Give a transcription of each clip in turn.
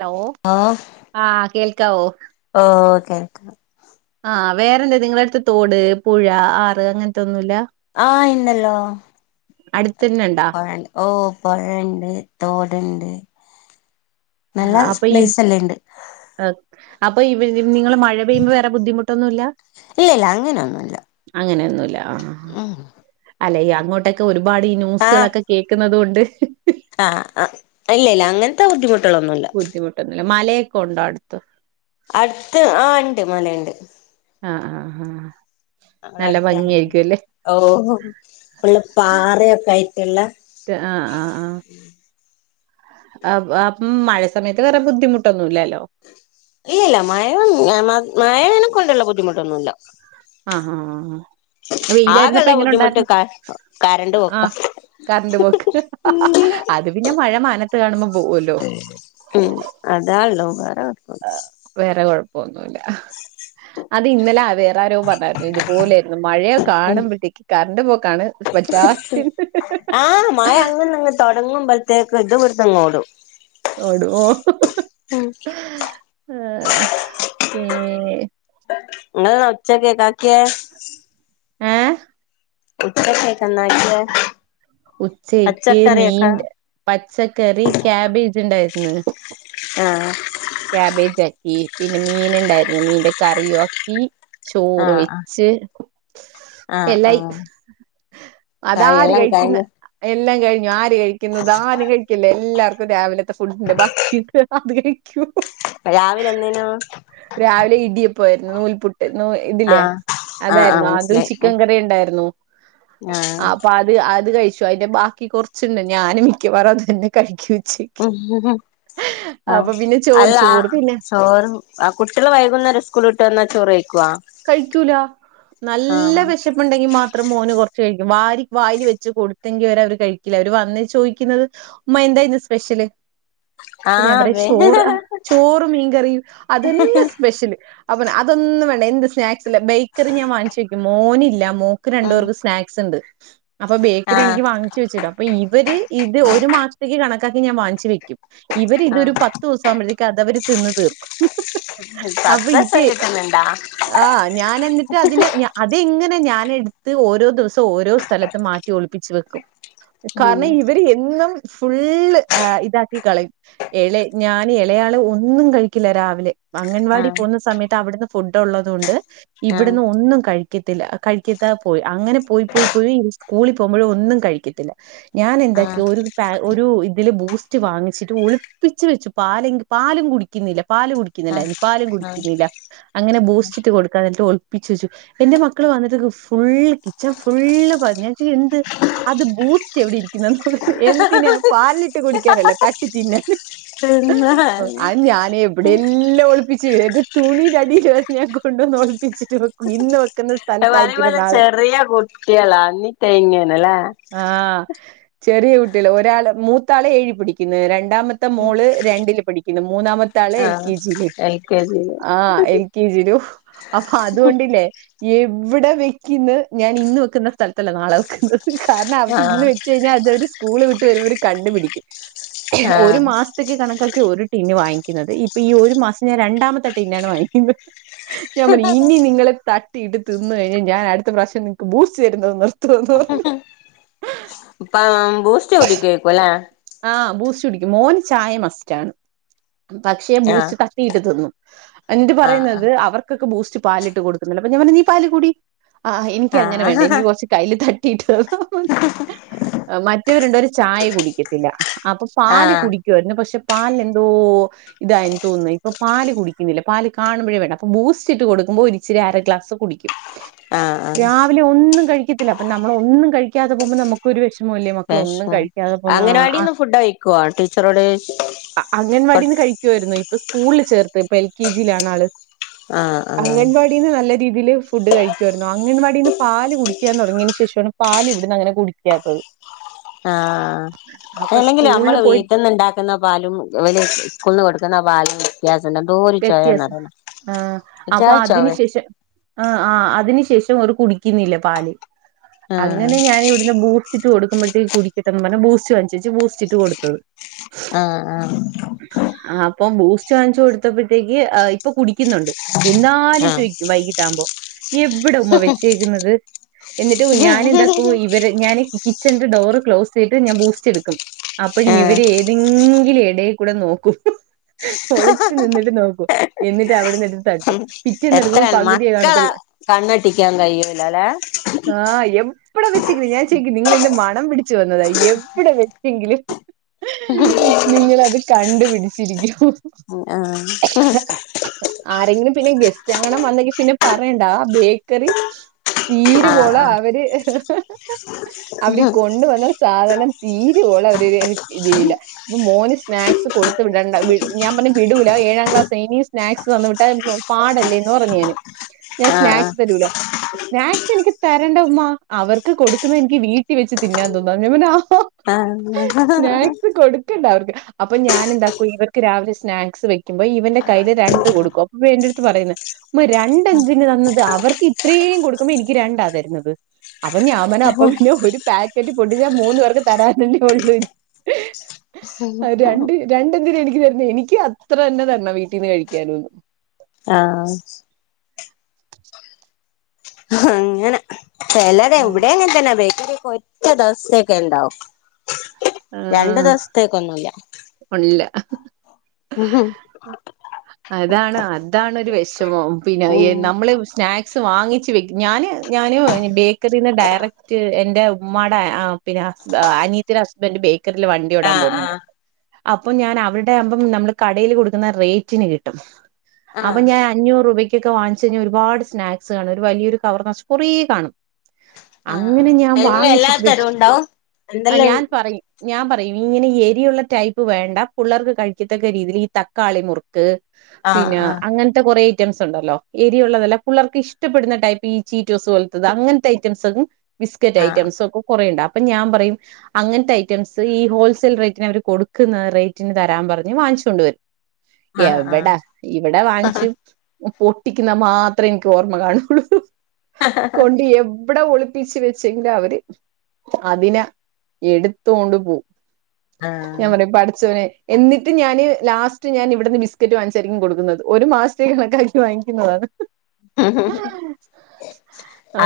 Law ഓ ആ കേൽക്കാവോ? കേൽക്കാ ആ വേറെന്ത് നിങ്ങളട്ത്ത് തോട് പുഴ ആറ് അങ്ങനത്തോ ന്നുല്ല? ആ ഇണ്ടല്ലോ. അടുത്തന്നെ ഇണ്ടാ പൊഴണ്ട് ഓ പൊഴണ്ട് തോട്ണ്ട് ആ അപ്പൊ യും ഇണ്ട് ഹ് അപ്പൊ ഇവ നിങ്ങള് മഴ പെയ്യുമ്പോ വേറെ ബുദ്ധിമുട്ടൊന്നുല്ല? ഇല്ല ഇല്ല അങ്ങനെയൊന്നുല്ല ആ അല്ലെ അങ്ങോട്ടൊക്കെ ഒരുപാട് ഈ ന്യൂസുകളൊക്കെ കേൾക്കുന്നുന്നത് കൊണ്ട് ആ ഇല്ല ഇല്ല അങ്ങനത്തെ ബുദ്ധിമുട്ടുകളൊന്നുല്ല ബുദ്ധിമുട്ടൊന്നുല്ല മലയൊക്കെ ഉണ്ടോ അടുത്ത അടുത്ത് ആ ഉണ്ട് മലുണ്ട് ആ ആഹ് ആ നമ്മളെ നല്ല അടുത്ത് ഭംഗിയ തന്നെണ്ട് ആയിരിക്കും ല്ലേ ഓ പിള്ള പാറൊക്കെ ആയിട്ടുള്ള ആഹ് ആഹ് ആഹ ആം മഴ സമയത്ത് വേറെ ബുദ്ധിമുട്ടൊന്നുമല്ലല്ലേ ഇല്ലല്ല മയ മയനെ കൊണ്ടുള്ള ബുദ്ധിമുട്ടൊന്നുമല്ല ആഹ ആാ ആ വെയിലായിരുന്നപ്പ ആകെള്ള എങ്ങനെ ബുദ്ധിമുട്ട് ഉണ്ടായിരുന്നു ക കരണ്ട് ആ് പോക്കാ കററ് പോക്ക് അത് പിന്നെ മഴ മാനത്ത് കാണുമ്പോ പോവല്ലോ ഉം അതാള്ളൂ ആ കൊഴപ്പൊന്നുല്ല വേറെ കൊഴപ്പൊന്നുമല്ല അത് ഇന്നലെ ആ വേറെ ആ രൂപം പറഞ്ഞായിരുന്നു ഇതുപോലൊയിരുന്നു മഴയ കാണുമ്പോഴത്തേക്ക് കറണ്ട് പോക്കാണ് പറ്റാത്തത് ആഹ മഴ അങ്ങങ്ന്നങ്ങ് തൊടങ്ങുമ്പോഴത്തേക്ക ഇത് ഇവിടെനാഗോഡും ഓടുഹ്? ആഹ നിങൾ ഉച്ചകി എന്നാണ്ടാക്കിയെ ആഹ ഇപ്പ കൈക്കൻ എന്നാണ്ടാക്കിയെ ഉച്ചക്ക് മീൻ പച്ചക്കറി കാക്ബേജ് ഉണ്ടായിന്ന് ആഹ് കായാബേജ ആക്കി പിന്നെ മീൻ ഉണ്ടായിരുന്നു മീന്റെ കറിയും ആക്കി ചോറ് ആഹ് ആഹ് വെച്ച് ആഹ് എല്ലായി ആഹ് കായ് അതാര് എല്ലാം കഴിക്കുന്ന കഴിഞ്ഞു എല്ലാം കഴിഞ്ഞു ആര് കഴിക്കുന്നു ഇതാരും കഴിക്കില്ല എല്ലാവർക്കും രാവിലെ ഫുഡിന്റെ ബാക്കിട്ട് അത് കഴിക്കൂ രാവിലെ എന്തേനും രാവിലെ ഇടിയപ്പോ ആരുന്നു നൂൽപുട്ട് നൂ ഇതില്ലേ ആഹ് ആഹ് ആഹ് അതായിരുന്നു അതും മനസ്സിലായി ചിക്കൻ കറി ഉണ്ടായിരുന്നു ആഹ് അപ്പൊ അത് അത് കഴിച്ചു അതിന്റെ ബാക്കി കുറച്ചുണ്ട് ഞാനും മിക്കവാറും അത് തന്നെ കഴിക്ക ഉം ഉ ആ പിന്നെ ചോറ് അല്ല ചോറ് പിന്നെ ചോറ് ആ കുട്ടികള് വൈകുന്നേരം സ്കൂളിട്ട് വന്നാ ചോറ് കഴിക്കവാ കഴിക്കൂല നല്ല വിശപ്പുണ്ടെങ്കി മാത്രം മോന് കൊറ വ വെച്ച് കൊടുങ്കി കഴിക്കില്ല അവര് വന്ന ചോദിക്കുന്നത് ഉമ്മ എന്ത ചെല്ല് ഞാൻ ആഹ് പറയാ വേ ചോറ് ചോറ മീൻകറിയും അതന്നെ സ്പെഷ്യല് അപ്പന അതൊന്ന വേണ്ട എന്ത് സ്നാക്സ് ബേക്കറി ഞൻാങ്ങിച്ചു വയ്ക്കും മോനില്ല ഉം സ്ന അ ബ എനി ആഹ് വ വ ഒരു മാസത്തേക്ക് കണക്കാക്കി ഞാൻ വങ്ങിച്ചച്ച് വയ്ക്കും ഇവരി ആഹ് ഇതൊരു പത്ത്ു ദിവസം ആവുമ്പഴത്തേക്കും അത്വര് തിന്ന് തീർക്കും അപ്പൊ ഇത് പത്തസ്ണ്ടിട്ടന്നണ്ടാ ആ ഞാന എന്നിട്ട് അതിനന് അതങ്ങ അെ ഞാാന എടുത്ത് ഓരോ ദിവസം ഓരോ സ്ഥലത്ത മാറ്റി ഒളിപ്പിച്ച് വെക്കും ഉം കാരണം ഇവര് എന്നും ഫുള്ള് ഇതാക്കി കളയും ഇള ഞാൻ ഇളയാള് ഒന്നും കഴിക്കില്ല രാവിലെ അംഗൻവാടി ആഹ് പോകുന്ന സമയത്ത് അവിടുന്ന് ഫുഡ് ഉള്ളത കൊണ്ട് ആഹ് ഇവിടുന്ന് ഒന്നും കഴിക്ക കഴിക്കത്തില്ല കഴിക്കത്താ പോയി അങ്ങനെ പോയി പോയി പോയി ഈ സ്കൂളിൽ പോകുമ്പോഴ ഒന്നും കഴിക്കത്തില്ല ഞാൻ ആഹ് എന്താക്കിയ ഒരു ഒരു ഇതില് ബൂസ്റ്റ് വാങ്ങിച്ചിട്ട് ഒളിപ്പിച്ച് വെച്ച് പാൽ പാലും കുടിക്കുന്നില്ല. പാല് ആഹ് കുടിക്കുന്നുണ്ടായിനി പാലും ആഹ് കുടിക്കുന്നില്ല. അങ്ങനെ ബൂസ്റ്ററ്റ്ട്ട് കൊടുക്കാ എന്നിട്ട് ഒളിപ്ച്ച് വെച്ചു എന്റെ മക്കള് വന്നിട്ട് ഫുള് കിച്ചൺ ഫുള് ഞാൻ ചോയ് എന്ത് അത് ബൂസ്റ്റ് എവിടെ ഇരിക്കുന്നെ [unintelligible] എന്തിനെ പാൽലിട്ട് കുടിക്കാനല്ല തട്ടി തിന്നാൻ തിന്നാന് അഹ് ഞാൻ എവിടെ എല്ലാം ഒളിപ്പിച്ചു എന്റെ തുണിടടി [unintelligible] കൊണ്ട്ന്നൊൽപ്പിച്ചിട്ട് വെക്കും ഇന്ന് വെ [unintelligible] ചെറിയ കുട്ടിയളാ ന്നിട്ടാ ഇങ്ങനെ. ആ ചെറിയ കുട്ടിയൾ ഒരാള് മൂത്താള് ഏഴി പഠിക്കുന്നെ രണ്ടാമത്തെ മോള് രണ്ടില് പഠി പിന്നെ മൂന്നാമത്തെ ആള് എൽ ആഹ് കെ ജി ല് എൽ കെ ജിയില് ആ എൽ രും ഹ് അപ്പൊ അതുകൊണ്ടില്ലേ എവ് വിടെ വെക്ക്ന്ന് ഞാൻ ഇന്ന് വെക്കുന്ന സ്ഥലത്തല്ല നാളെ വെക്കുന്നത്. കാരണം അവരിന്ന് ആഹ് വെച്ച് കഴിഞ്ഞാൽ അത് അവര് സ്കൂള് വിട്ട് വരുമ്പോര് കണ്ടു പിടിക്കും. [inaudible] ഒരു ആഹ് മാസത്തേക്ക് കണക്കാക്കി ഒരു ട്ടിന്ന് വാങ്ങിക്കുന്നത് ഇപ്പൊ ഈ ഒരു മാസം ഞാൻ രണ്ടാമത്തെ ട്ടിന്നാണ് വാങ്ങിക്കുന്നത്. ഞാൻ [unintelligible] ഇനി നിങ്ങള് ത ട്ടിയിട്ട് തിന്ന് കൈഞ്ഞാ ഞാൻ അടുത്ത പ്രാവശ്യം ന്ക്ക് ബൂസ്റ്റ് തരുന്നത് നിർത്തൊന്ന് പറഞ്ഞു. പ.. ഹ്മ് ബൂസ്റ്റ് കുടികേക്കുലേ. ആ.. ബൂസ്റ്റ്‌ കുടിക്കും മോന് ചായ മസ്റ്റാണ്. പക്ഷെ ആഹ് ബൂസ്റ്റ് തട്ടിയിട്ട് തിന്നും എന്നിട്ട് ആഹ് പറയുന്നത് അവർക്കൊക്കെ ബൂസ് പാലിട്ട് കൊടുക്കുന്നുണ്ട് അപ്പൊ ഞാൻ പറഞ്ഞു നീ പാല് കുടി. ആഹ് എനിക്ക് അങ്ങനെ വേണ്ട എനിക്ക് കൊറച്ച് കയ്ൽ തട്ടിട്ട് തന്ന മ മറ്റവരു രണ്ടേര് ചായ കുടിക്കും. ല അപ്പൊ പാല് ആഹ് കുടിക്കുവായിരുന്നു പക്ഷെ പാൽലെന്തോ.. ഇതായിൻ തോന്നുന്നു ഇപ്പൊ. പാല് കുടിക്കുന്നില്ല പാല് കാണുമ്പഴേ വേണ്ട അപ്പൊ ബൂസ്റ്റ് ഇട്ട് കൊടുക്കുമ്പോ ഒരിച്ചിരി അര ഗ്ലാസ് കുടിക്കും. ആഹ് രാവിലെ ഒന്നും കഴിക്കത്തില്ല അപ്പ നമ്മൾ ഒന്നും കഴിക്കാതെ പോകുമ്പോ നമുക്കൊരു വെശ് മല്ലേ മക്കളൊന്നും വിഷമം കഴിക്കാതെ പോകുന്ന ആ.. ആഹ് അംഗനവാടിന്ന് ഫുഡ് കഴിക്കുവോ ടീച്ചറോട് ചോദിച്ച് കൊടു അഅംഗൻവാടിന്ന് കഴിക്കുായിരുന്നു ഇ പ്പൊ സ്കൂളിൽ ചേർത്ത് ഇപ്പൊ എൽ കെ ജിയിലാണ് ആള് ആഹ് ആഹ് അങ്കൻവാടിന്ന് നല്ല. രീതിൽ ഫുഡ് കഴിക്കുവമായിരുന്നു അൻവാടിന്ന് പാല് കുടിക്കാൻ തൊടങ്ങിയതിന് ശേഷാണ് പാല് ഇവിടന്ന് അങ്ങനെ കുടിക്കാത്തത്. അപ്പൊ അല്ലെങ്കിലും സ്കൂളില് നമ്മള് പോയി വീട്ടിന്ന്ണ്ടാക്കുന്ന പാലും ഇവല് സ് സ്കൂൾന്ന് കൊടുക്കുന്ന പാലും വ്യത്യാസ വ്യത്യാസം ആ അപ്പൊ ചായ അതിനു ചൊവേ ശേഷം ആ ആ അതിനു ശേ ഷം അത്‌ കുടിക്കുന്നില്ല പാല് ആഹ് അങ്ങനെ ഞാനിവിട്ന്ന് ബൂസ് ട്ട് കൊടുക്കുമ്പോഴേത്തേക്കും കുടിക്കട്ടന്ന് പറഞ്ഞ് ബൂസ്റ്റ് വേടിച്ചിട്ട് ബൂസ്റ്റിട്ട് കൊടുത്തത്. ആ.. ആഹ്. ഇപ്പ ബൂസ്റ്റ് വാങ്ങിച്ച് കൊടുത്തപ്പോഴത്തേക്ക്ആഹ് ഇപ്പൊ കുടി ന്നുണ്ട് ആഹ് എന്നാലും ചോയ്ക്കും വൈകിട്ടാകുമ്പോ എവിട ഉമ്മ വെച്ചേക്കുന്നത്. എന്നിട്ട് ഹ് ഞാന് എന്താക്കു ആഹ് ഇവരെ ഞാന് കി കിച്ചൻ ഡോറ് ക്ലോസയ്ത് ഞാൻ ബൂസ്റ്റ് എടുക്കും അപ്പോയ് ആഹ് ഇവര് ഏതെങ് എടേൽ കൂടെ നോക്കും ഒളി എന്നിട്ട് അവിടെന്ന് എ ഹ്മ് എത്ര മക്കളെ കണ്ണട്ടിക്കാൻ കഴിയ്ണില്ലലെ. എവ്വ്ടെ വെച്ചെങ്കിലും ഞാൻ ചോയിക്കു നിങ്ങളെന്ത മണം പിടിച്ചു വന്നതാ എവിടെ വെച്ചെങ്കിലും. ഹ്.. നിങ്ങളത് കണ്ട്പിടിച്ചിരിക്കും. ഹ് ആ.. ഹ്. ആരെങ്കിലും പിന്നെ ഗെസ്റ്റ് ആങ്ങണം വന്നെങ്കി പിന്നെ പിന്നെ പറയണ്ട ആ ബേക്കറി. തീരുവോളം ആഹ് അവര് അവര് കൊണ്ടുവന്ന സാധനം തീരുവോലം അവര് ഇതിയില്ല ഇത് മോന് സ്നാക്സ് കൊടുത്തു വിടണ്ട വ് ഞാൻ പറഞ്ഞ്. വിടൂല ഏഴാം ക്ലാസ് ഇനിം സ്നാക്സ് തന്ന് വിട്ടാ [unintelligible] പാടല്ലേ ന്ന് പറഞ്ഞുഞാന്. ഞാൻ ആഹ് ആഹ് സ്നാക്സ് തരൂല. സ്നാക്സ് എനിക്ക് തരണ്ട ഉമ്മ അവർക്ക് കൊടുക്കുന്ന എനിക്ക് വീട്ടിൽ വെച്ച് തിന്നാൻ തന്നു ഞാപറഞ്ഞു ആഹ് ആഹ് സ്നാക്സ് കൊടുക്കണ്ട അവർക്ക് അപ്പൊ ഞാന ന്താക്കും ഇവർക്ക് രാവിലെ സ്നാ ക്സ്‌ വെക്കുമ്പോ ഇവന്റെ കയ്യില് രണ്ട് കൊടുക്കും അപ്പൊ വെൻ എന്റെട്ത്ത് പറയ്ന്ന് മ്മ രണ്ട് എന്തിന് തന്നത് അവർക്ക് ഇത്രേ കൊടുക്കുമ്പോ എനിക്ക് രണ്ടാ തര്ന്നത് അപ്പൊ ഞാമന് അപ്പ പിന്നെ ഒരു പാക്കറ്റ് പൊട്ടിച്ചാ മൂന്നു പേർക്ക് തരാന്നല്ലേ ഉള്ളു അ രണ്ട് രണ്ടെന്തിനാ എനിക്ക് തരുന്നേ എനിക്ക് അത്ര തന്നെ തര്ണ വീട്ടിന്ന് കഴിക്കാന്നുംന്ന് ആഹ് അങ്ങനെ [unintelligible] ഇവിടെ അങ്ങെൻ തന്നെ ബേക്കറീക്കെ ഒറ്റ ദിവസൊക്കെ ഇണ്ടാവും രണ്ട് ദിവസത്തേക്കൊന്നുല്ല ഉല്ല.. അഹ്.. ഇൻ ഓഡിബിൾ അതാണ്, അതാണോര് വെഷമം പിന്നെ ആഹ് നമ്മള് സ്നാക് വാങ്ങിച് വെക്കും, ഞാന് ഞാൻ ബേക്കറിന്ന് ഡയറക്റ്റ് എന്റെ ഉമ്മാടെ പിന്ന മ് അനിയത്തീടെ ഹസ്ബൻഡറ് ബേക്കറിൽ വണ്ടി ഓടാൻ പോകുന്നുണ്ട്. ആഹ് അപ്പം ഞാൻ അവിടെ ആമ്പം നമ്മള് കടയിൽ കൊടുക്കുന്ന റേറ്റിന് കിട്ടും. ആഹ് അപ്പം ഞാൻ അഞ്ഞൂറ് രൂപയ്ക്ക് ക്കെ വാങ്ങിച് കഴിഞ്ഞാൽ ഒരുപാട് സ്നാക്സ് കാണും, ഒരു വലിയരു കവർ നറ്ച്ച് കുറേ കാണും ആഹ് അങ്ങനെ ആഹ് ഞാൻ അതിന് എല്ലാ വാങ്ങിച്ചിട്ട് തരവും വെക്കും, ഉണ്ടാവും ആ എന്തെല്ലാം ഞാൻ പറയും ഞാൻ പറയും ഇങ്ങനെ ഈ എരിയുള്ള ടൈപ്പ് വേണ്ട പുള്ളെർക്ക് കഴിക്കത്തക്ക രീതിയിൽ ഈ തക്കാളി മുറ്ക്ക് ആഹ് പിന്നെ ആഹ് അങ്ങനത്തെ കൊറെ റ്റംസ് ണ്ടല്ലോ എരിയുള്ളതല്ല പുള്ളേർക്ക് ഇഷ്ടപ്പെടുന്ന ടൈപ്പ് ഈ ചീറ്റോസ് പോലത്തത് അങ്ങനത്തെ ഐറ്റംസ് ബിസ്കറ്റ് ഐറ്റംസൊ ക്കെ കൊറേണ്ട് അപ്പം ഞാൻ പറയും അങ്ങൻത്തെ ഐറ്റംസ് ഈ ഹോൾസെയിൽ റേറ്റിന് അവർ കൊടുക്കുന്ന റേറ്റിന് തരാൻ പറഞ്ഞ് വാങ്ങിച്ചോണ്ട് വരും. ആഹ് ആഹ് എവെടാ, ഇവിടാ വാങ്ങിച്ചു ആഹ് പൊട്ടിക്കുന്ന മാത്രഎനിക്ക് ഓർമ്മ കാണുള്ളൂ ഹ് ഹ് ഹ് കൊണ്ട് എവിടെ ഒളി പ്പിച്ച് വെച്ന്റെ അവര്, അതിനെ എടുത്തോണ്ട് പോവും. ഞാൻ ആഹ് പറയും പടച്ചോനെ എന്നിട്ട് ഞാന് ലാസ്റ്റ് ഞാൻ ഇവിട്ന്ന് ബിസ്ക്കറ്റ് വാങ്ങിച്ചായിരിക്കും കൊടുക്കുന്നത്, ഒരു മാസത്തേക്ക് കണക്കാക്കി വാങ്ങിക്കുന്നത്. ഹ് ഹ് ഹ്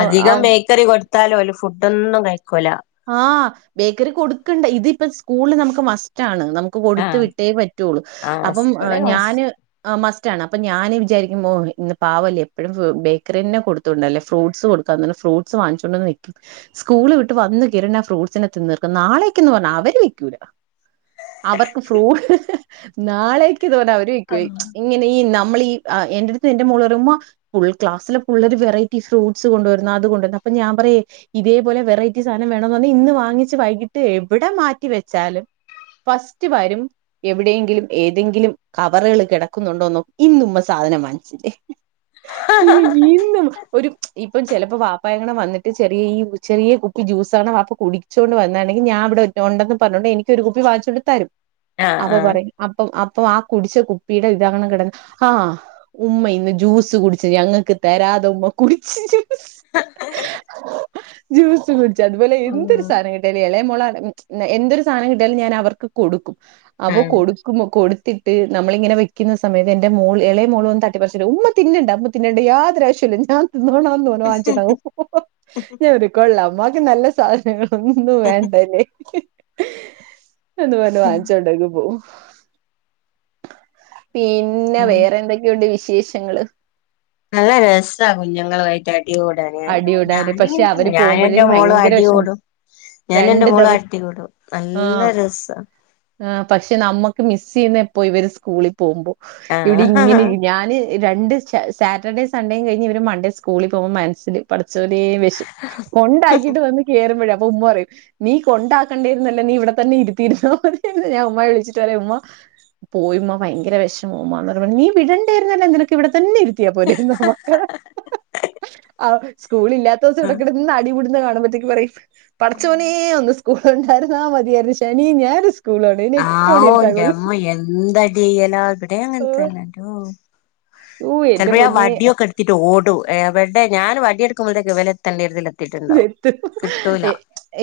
അധികം ബേക്കറി കൊട് ത്താലോല്, ഫുഡോന്നും കഴിക്കൂല ആ ബേക്കറി കൊട്ക്കണ്ട ഇതിപ്പ സ്കൂളില് നമുക്ക് മസ്റ്റാണ് നമുക്ക് കൊടുത്ത് ആഹ് വിട്ടേ പറ്റുള്ളൂ, ആഹ് അപ്പം സ്കൂളിലെ ഭക്ഷ ഞാന് അ മസ്‌ റ്റാണ് അപ്പ ഞാൻ വിചാരിക്കുമ്പോ ഇന്ന് പാവല്ലേ എപ്പഴും ബേക്കറിന്നെ കൊടുത്തുൊണ്ടല്ലേ ഫ്രൂട്ട്സ് കൊടുക്കാ. ഫ്രൂട്ട്സ് വാങ്ങിച്ചുകൊണ്ടന്ന് വെക്കും സ്കൂള് വിട്ട് വന്ന് കിരണ ഫ്രൂട്ട്സിനെ തിന്ന്ർക്ക്‌ന്ന നാളെയക്കന്ന് പറഞ് അവര് വെക്കൂല അവർക്ക് ഫ്രൂ ഹ് ഹ് ഹ് നാളേക്ക് തോന്നെ അവര് ആഹ് [unintelligible] നമ്മള് ഈ എന്റെട്ത്ത് എന്റെ മോള് പറയും ഉമ്മാ ഫുൾ ക്ലാസിലെ പുള്ളെര് വെററ്റി ഫ്രൂട്ട് കൊണ്ടുവരുന്ന അതുകൊണ്ട് അപ്പ ഞാൻ പറയെ ഇതേപോലെ വെററ്റീസ് സാദ വേണോന്ന് പറ്ഞാ ഇന്ന് വാങ്ങിച്ച് വൈകിട്ട് എവിടെ മാറ്റി വെച്ചാലും. ഫസ്റ്റ് വരും എവിടെയെങ്കിലും ഏതെങ്കിലും കവറ്കൾ കെടക്കുന്നുണ്ടോന്ന് നോക്കും ഇന്ന് ഉമ്മ സാധ അതിനെ മനസില്ലേ ഇനി ഇന്നും ഒരു പ്പം ചേലപ്പോ വാപ്പായുംകൂടെ വന്നട്ട് ചെറീ ചെറീ ഈ ജൂസാണ് വാപ്പ കുടിച്ചോണ്ട് വന്നാണെങ്കിൽ ഞാൻവ്ടെ ണ്ടോന്ന് പറഞ്ഞുകോണ്ട് എനിക്കോരു കുപ്പി വാങിച്ചോ ണ്ട് തരും. അപ്പൊ ആഹ് പറയും അപ്പം അ പ്പൊ ആ കുടിച്ച കുപ്പിയുടെ ഇതാണ് കിടന്ന് ആ ഉമ്മ ഇന്ന് ജ്യൂസ് കുടിച് ഞങ്ങക്ക് തരാ അതുമ്മ കുടിച്. ഹ് ഹ് ഹ് ജ്യൂസ് കുടിച്ചാണ്ട് ബലെ എന്തൊരു സാധനം കിട്ടാലും എളെ എന്തൊരു സാധനം കിട്ടിയാലും ഞാൻ അവർക്ക് കൊടുക്കും അവ ആഹ് കൊടുക്കുമ്പോ കൊട് ത്തിട്ട് നമ്മളിങ്ങെനേ വെക്കുന്ന സമയത്ത് എന്റെ മോൾ എളെ മോള് വന്ന് തട്ടി പറിച്ട്ട് ഉമ്മ തിന്നണ്ട ഉമ്മ തിന്നണ്ട യാതൊരാവിശ്യില്ല ഞാൻ അതങ്ങ് മേടിച്ചട് അങ്ങ് പോകും ഹ് ഹ്, ഞാൻ പറയും ആ കൊള്ളാം ഒന്നും വേണ്ടനി. ന്നിട്ട് മേടിച്ചോണ്ട് അങ്ങ് പോകും ഹ് പിന്നെ വേറെ എന്തൊക്കെയുണ്ട് വിശേഷങ്ങള്? അടിയോടടി അടികൂടാന് ആയി പക്ഷെ അവര് ഞാൻ എന്റെ പോകുമ്പോഴത്തേക്കും മോളും ഭയങ്കര അടി വിഷമം കൂടും. ഞാൻ എൻ്റെ രണ്ട് മോളും ദിവസം അട്ടികൂടും. ആഹ് നല്ല രസാണ്. ആഹ് പക്ഷെ നമ്മക്ക് മിസ് ചെയ്യുന്ന എപ്പോ ഇവര് സ്കൂളിൽ പോകുമ്പോ ഇവിടെ ഇങ്ങനെ ആഹ് ഞാൻ, രണ്ട് സാറ്റർഡേ സണ്ടേയും കഴിഞ്ഞ് ഇവര് മൺഡേ സ്കൂളിൽ പോകുമ്പോൾ മനസ്സിൽ [inaudible] ചെറിയ വിശപ്പ് കൊണ്ടാക്കിട്ട് വന്ന് കേയറുമ്പോഴ അപ്പൊ ഉമ്മ പറയും, നീ കൊണ്ടാക്കേണ്ടേരുന്നല്ലോ നീ ഇവിടെ തന്നെ ഇരുത്തിയിരന്നാ മതിയെന്ന്. ഞാൻ ഉമ്മായെ വിളിച്ചിട്ട് പറയും ഉമ്മ, പോയിമ്മ ഭയങ്കര വിഷമാ പറഞ്ഞ് നീ വിടണ്ടരുന്നല്ല നിനക്കിവിടെ തന്നെ ഇരിക്ക [unintelligible] പോലെന്നോ മക്കളെ ആ സ്കൂൾ ഇല്ലാത്ത ദിവസം ഇവിടകിടന്ന് അടി പിടുത് കാണുമ്പോത്തേക്ക് പറയും, പടച്ചോനെ ഒന്ന് സ്കൂൾ ഉണ്ടായിരുന്നാ മതിയായിരുന്നു ശനിയും ഞായറും സ്കൂ ആ ഓ ന്റെ അമ്മൊ എന്ത് അടിലാ ഇവിടെ അങ്ങനത്തെ ഓ എന്റെ ചിലപ്പോ ഞാൻ പൊന്നെ വടിയൊക്കെ എടുത്തിട്ട് ഓടും. എവടെ ഞാൻ വടിയ എടുക്കുമ്പോഴത്തേക്കെ ഇവര്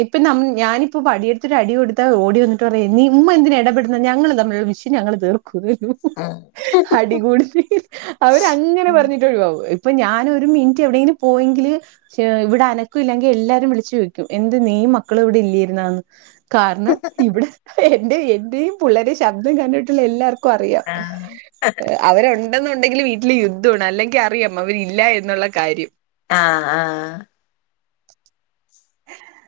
ഇപ്പൊ ഞാനിപ്പൊ വടിയെടുത്തിട്ട് അടി കൊടുത്താ ഓടിന്ന ഉമ്മ എന്തിന ഇടപെടുന്ന ഞങ്ങള് തമ്മിലുള്ള വിഷയം ഞങ്ങൾ തീർക്കും. ഉം അടികൂടി അവരങ്ങനെ പറഞ്ഞിട്ട് ഒഴിവാവും. ഇപ്പൊ ഞാൻ ഒരു മിനിറ്റ് എവിടെങ്കിലും പോയെങ്കില് ഇവിട എനക്ക ഇല്ലെങ്കിൽ എല്ലാരും വിളിച്ചു ചോയ്ക്കും എന്ത് നീയും മക്കളും ഇവിടെ ഇല്ലയിരുന്നന്ന്. കാരണം ഇവിടെ എന്റെ എന്റെയും പുള്ളേരെ ശബ്ദം കണ്ടിട്ടുള്ള എല്ലാർക്കും, എല്ലാർക്കറിയാം ആഹ് അവരോടാ ഇണ്ടെന്നുണ്ടെങ്കിൽ വീട്ടില് യുദ്ധമാണ് അല്ലെങ്കിൽ അറിയാം അവരില്ല എന്നുള്ള കാര്യം. ആഹ്